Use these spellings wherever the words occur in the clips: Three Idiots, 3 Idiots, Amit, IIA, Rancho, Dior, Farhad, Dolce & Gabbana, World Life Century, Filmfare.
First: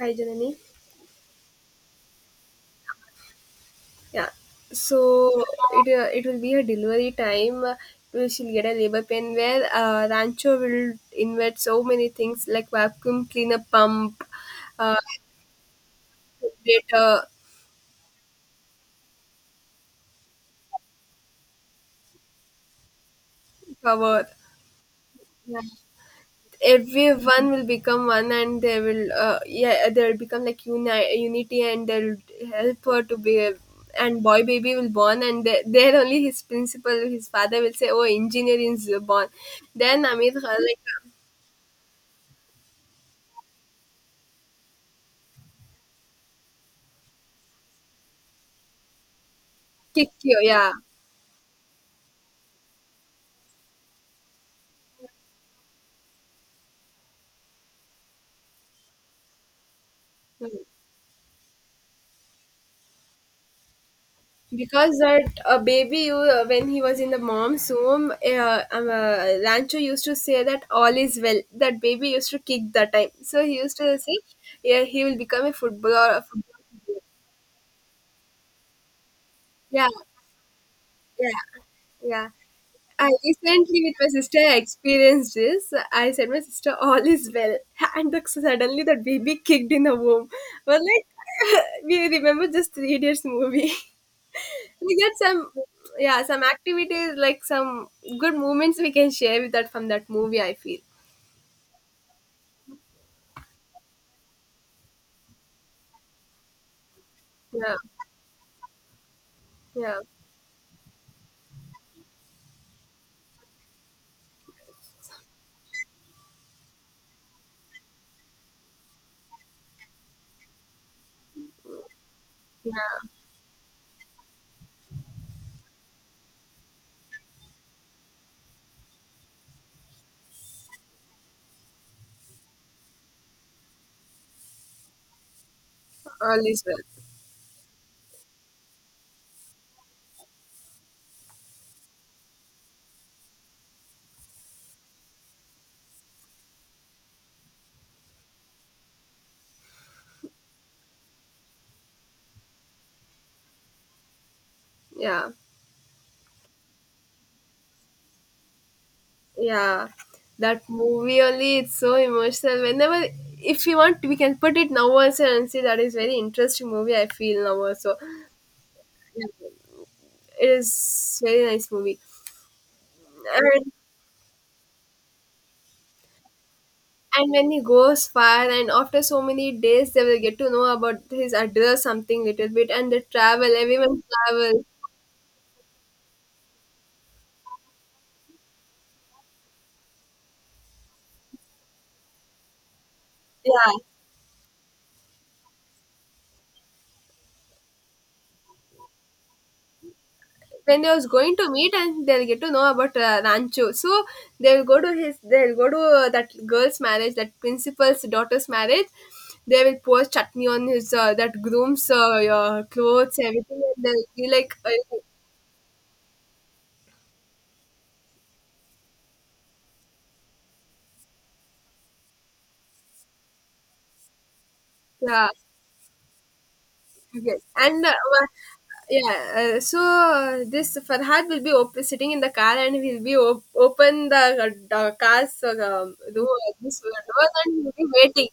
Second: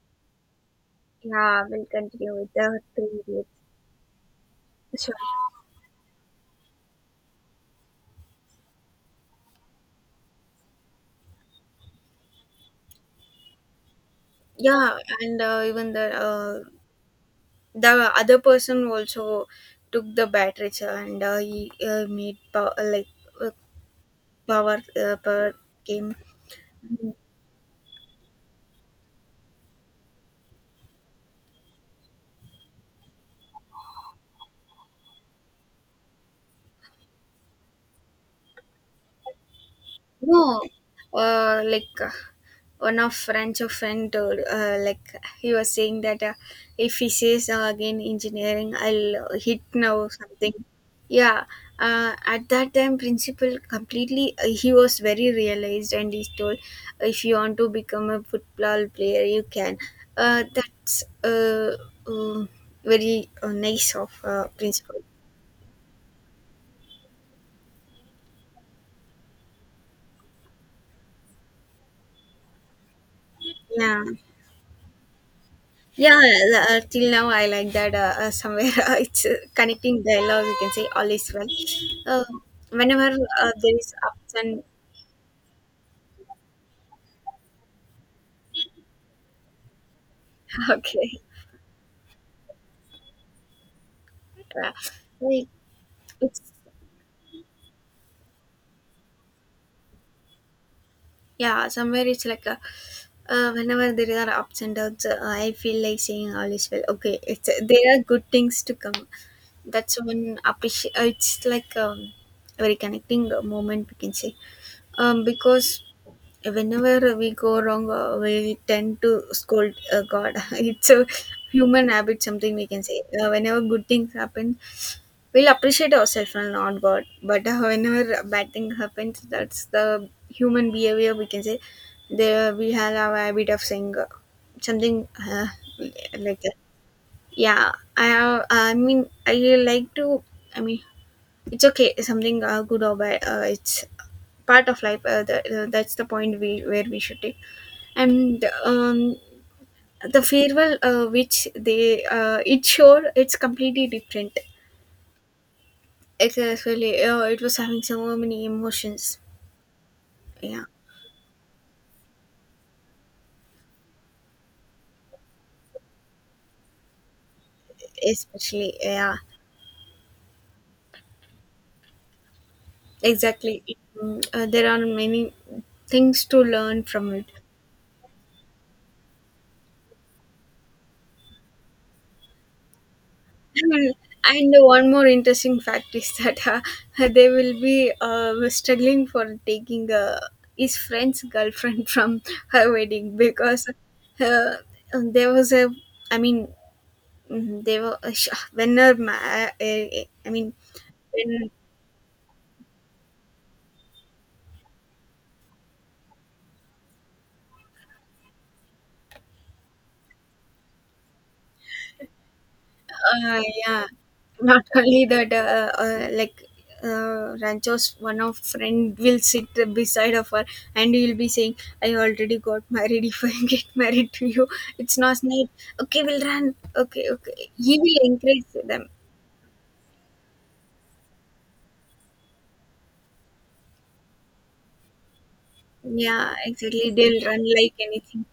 Hi, Janani. Yeah, we'll continue with the three idiots. Yeah. Sure. So it will be a delivery time. We shall get a labor pain where Rancho will invent so many things like vacuum cleaner pump, Yeah, uh, and even generator the other person also took the batteries and he made power like uh, cover. Power Yeah. came. Everyone will become one, and they will yeah, they will become like unity, and they'll help her to be. And boy baby will born, and there only his principal, his father will say, "Oh, engineer is born." Then Amit No, like uh, like uh, one of French of friend told, like he was saying that if he says again engineering, I'll hit now kick you, something. yeah. Yeah, at that time, principal completely he was very realized and he told, if you want to become a football player, you can. Mm. That's uh, Very nice of Because principal. that baby, when he was in the mom's womb, Rancho used to say that all is well. That baby used to kick that time. So he used to Yeah. say, yeah, he will become a footballer. Yeah, till now I like that. Somewhere it's Yeah, connecting dialogue. You can say all yeah, is well. Uh, yeah. Whenever I there recently is with my ups sister I and experienced this. I said my sister all is well, and suddenly that baby kicked in the womb. But okay, like we remember just 3 days movie. yeah, We get Like, some, yeah, it's some activities like some good moments we can share with that from that movie I feel. yeah. Somewhere it's like a, whenever there are ups and downs, I feel like saying all is well. Okay, it's Yeah, there are good things to come. yeah, That's one appreciate. It's like very connecting moment. We can say because whenever we go wrong, we tend to scold God. It's a human habit, something we can say. yeah. Whenever good things happen, we'll appreciate ourselves and not God. But whenever bad thing happens, that's the human behavior we can say. There we have our habit of saying something like All that. is well. Yeah, I have. I mean, I like to. I mean, it's okay. Something good or bad. It's part of life. That's the point we where we should take and the farewell which they it showed it's completely different. Yeah, It's actually it was having so many emotions. yeah. That Yeah, movie only it's so emotional whenever. If you want we can put it now also and say that is very interesting movie I feel now also. especially, yeah, Yeah, it is very nice movie. exactly. and Mm, there are many things to learn from it. and when he goes far and after so many days they will get to know about his address something little bit and they travel and everyone and travel. one more interesting fact is that they will be struggling for taking his friend's girlfriend from her wedding because Yeah. uh, there was a, I mean, mhm. They were when her I mean When they was going to when meet and they'll get to know about Rancho. So they'll go to that girl's marriage, that principal's daughter's marriage. They will pour chutney on his that groom's clothes, everything, and yeah, they'll be like, not only that, Rancho's one of friend will sit beside of her and he will be saying I already got married, if I get married to you it's not yeah. nice. Okay, we'll run, okay, okay, Yes, he and will encourage them. yeah, this Farhad will be sitting in the car and he'll be open the car's Yeah, door, this exactly, they'll door run and he'll like be anything. waiting.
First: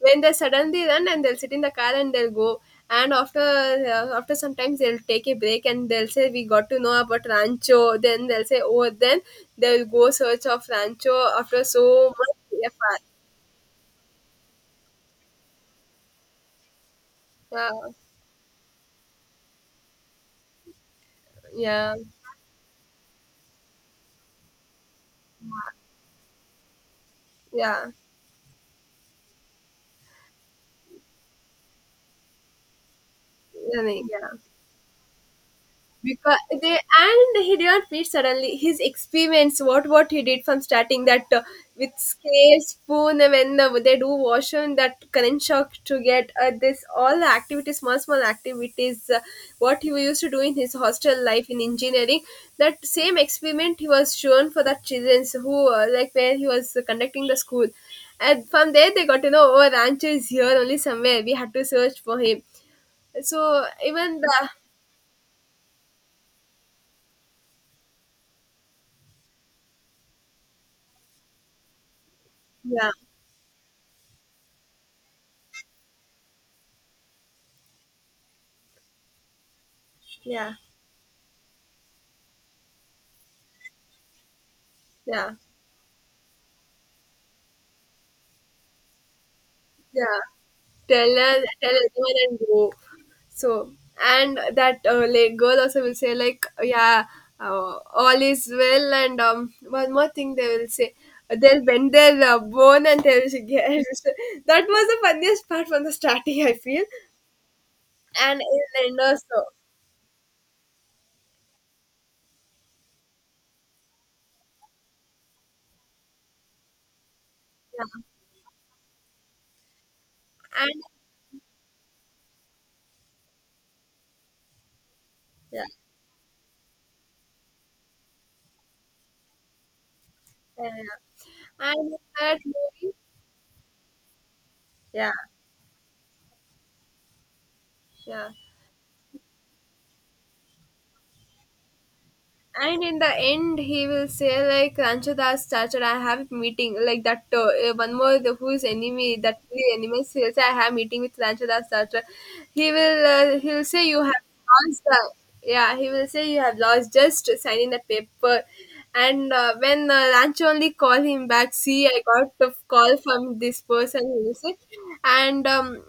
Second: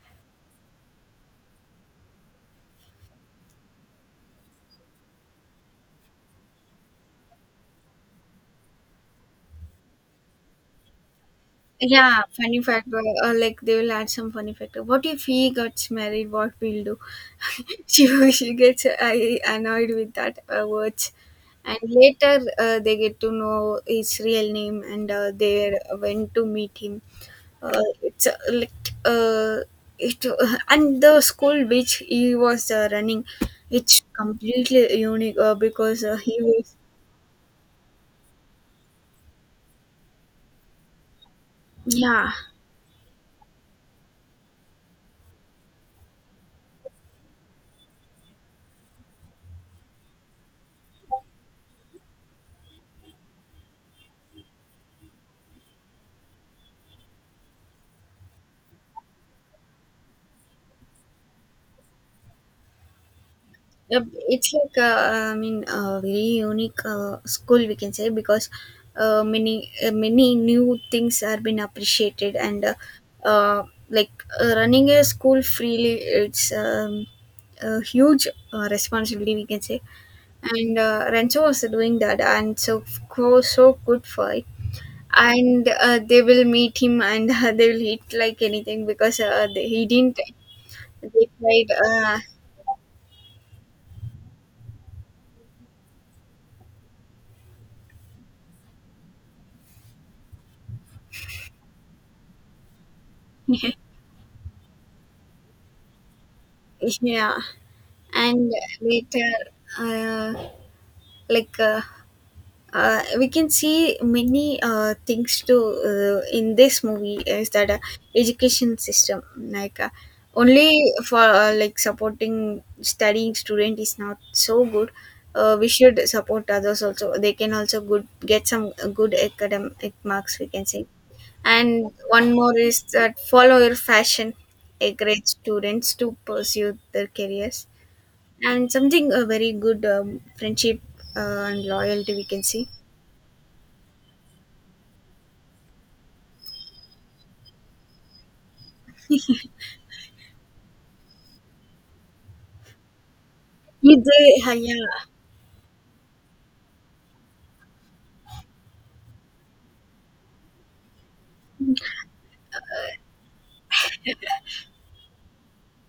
When they suddenly run and they'll sit in the car and they'll go. And after sometimes they'll take a break and they'll say we got to know about Rancho. Then they'll say oh then they'll go search of Rancho after so Yeah, much funny fact, bro, effort. or like they will add some funny fact. What if he gets married? What we'll do? Uh, She gets I annoyed with that words, and yeah, later they get to know his real name and they went to meet him. Uh, yeah, it's uh, like uh, it and the school which he was running, yeah, it's yeah. completely unique because Because he they was, and he didn't feed suddenly his experience what he did from starting that with yeah. scale spoon and when they do washroom that current shock to get this all the activities small small activities what he used to do in his hostel life in engineering. That same experiment he was shown for the children who like where he was conducting the school. And from there they got to know oh Rancho is here only somewhere we had to search for him so Yep, even it's the. like, I mean, a very unique school we can say because many new things are been appreciated, and Yeah, uh, like running a school freely it's a huge responsibility we can say. yeah, And Renzo was doing that, and so good for it. yeah. And they will meet him and they will hit like anything because he didn't. Yeah, tell They her, tried tell everyone and go. So, and that like girl also will say like, yeah, all is well. And one more thing they will say, they'll bend their bone and they will get. That was the funniest part from the starting, I feel, yeah. and And it'll end later also. uh, like uh, we can see many things to in this movie is that Yeah, education system like and only for like supporting studying student is not so good. Yeah, We should support others also, they can also good get some good academic marks we yeah, can say. yeah. And And in one that more is movie, that follow your fashion, yeah, encourage students to pursue their careers, yeah. and something a very good friendship and loyalty we can see. And in the end he will say like Ranchadas started I have meeting like that one more the who is enemy that three enemies he I have meeting with Ranchadas started. He'll say If you have they lost the. yeah, Yeah, he will say you have lost just signing the paper. And when Rancho only called him back, see, I got a call from this person, he will say, and um,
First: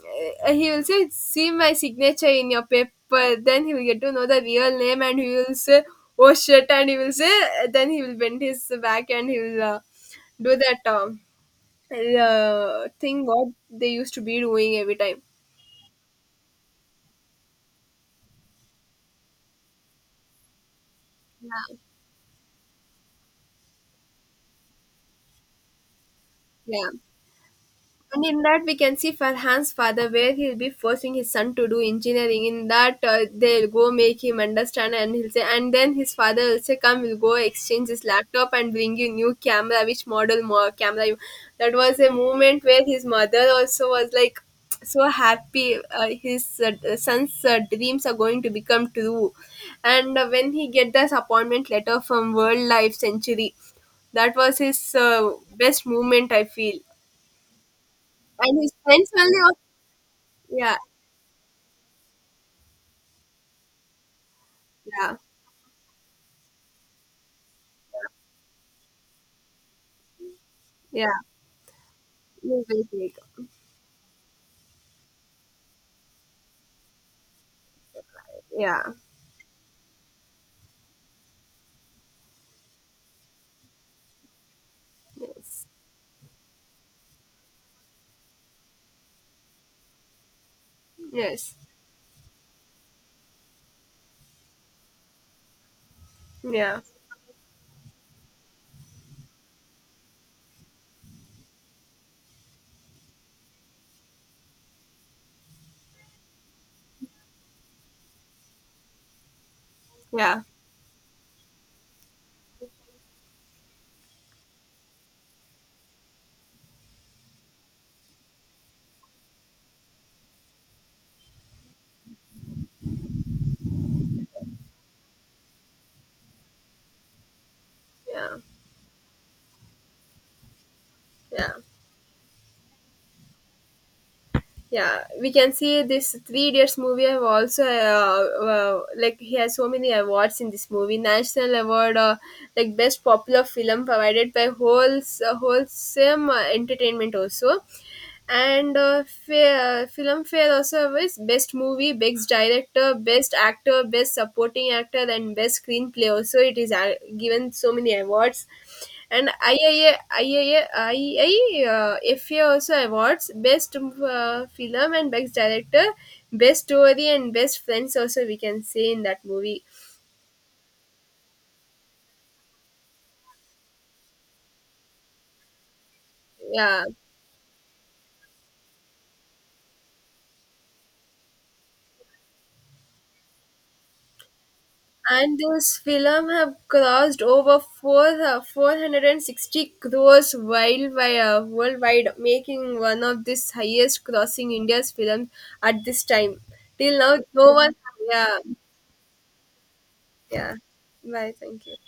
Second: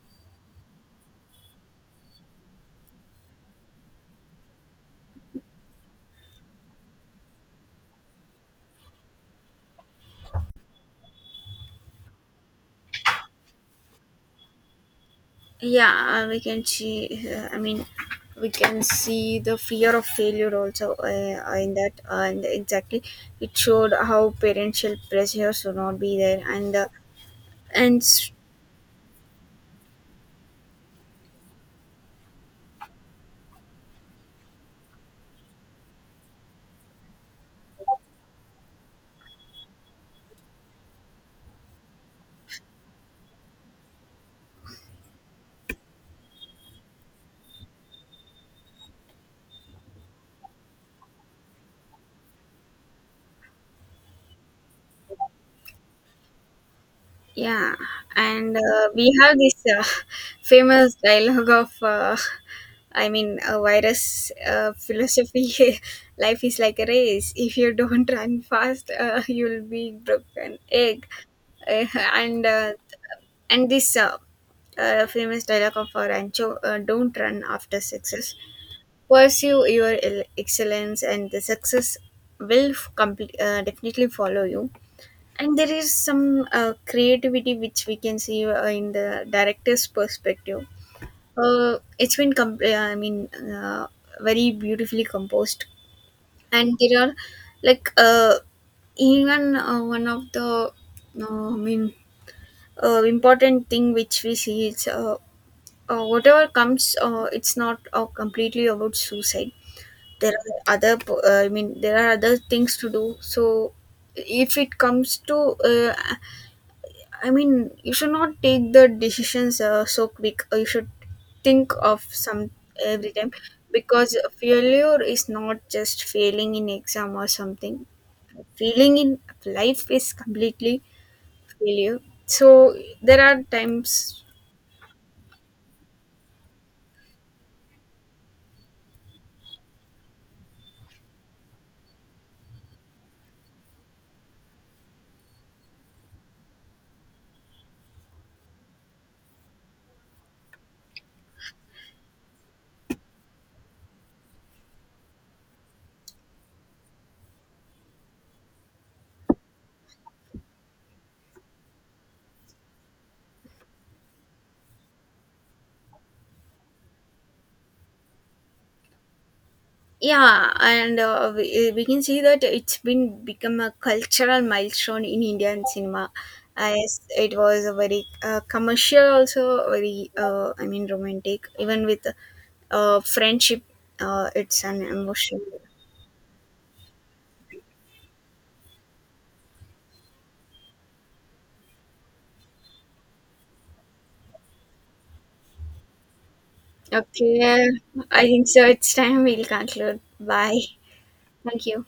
uh, he will say, see my signature in your paper. Then he will get to know the real name and he will say, oh shit, and he will say, then he will bend his back and he will do that thing what they used to be doing every time. yeah, we can see, I mean we can see the fear of failure also in Yeah. that, and exactly it showed how parental pressures should not be there. Yeah. and And s- in that, we can see Farhan's father, where he'll be forcing his son to do engineering. In that, they'll go make him understand, and he'll say, and then his father will say, "Come, we'll go exchange this laptop and bring you new camera. Which model more camera you?" That was a moment where his mother also was like so happy. His son's dreams are going to become true, and when he get this appointment letter from World Life Century, that was his uh, best moment. I feel. Yeah, and And his friends we will have know. this Yeah, famous dialogue of, I mean, a virus yeah, philosophy. Life is like a race. If you don't run fast, you'll be broken egg. yeah. Uh, and You uh, will take. and this famous dialogue of Rancho: Don't run after success. Yeah. Pursue your excellence, and the success will complete, definitely follow you. And Yes. there is some creativity which we can see in the director's perspective. Yes. It's been comp- I mean uh, Very beautifully composed. And Yeah. there are, like, even one of the, uh, i mean important thing which we see is whatever comes, it's not completely about suicide. There Yeah. are other po- I mean there are other things to do. So if it comes to uh, I mean, you should not take the decisions so quick. You should think of some every time, because failure is not just failing in exam or something. Yeah. Failing in life is completely Yeah. failure. So there are times, Yeah. We can see this Three Idiots movie have also like he has so many awards in this movie. National award, like best popular film provided by wholesome entertainment also. And Filmfare also is Best Movie, Best Director, Best Actor, Best Supporting Actor, and Best Screenplay. Also, it is given so many awards. And IIA, FA also awards Best Film and Best Director, Best Story, and Best Friends. Also, we can say in that movie. yeah, and we can see that it's been become a cultural milestone in Indian cinema, Yeah. as it was a very commercial, also very, I mean, romantic, even with friendship, it's an And emotion. this film have crossed over 460 crores worldwide, making one of this highest crossing India's films at this time. Till now, no Okay, one. I Yeah, think so it's time we'll conclude. yeah. Bye. Bye. Thank Thank you. you.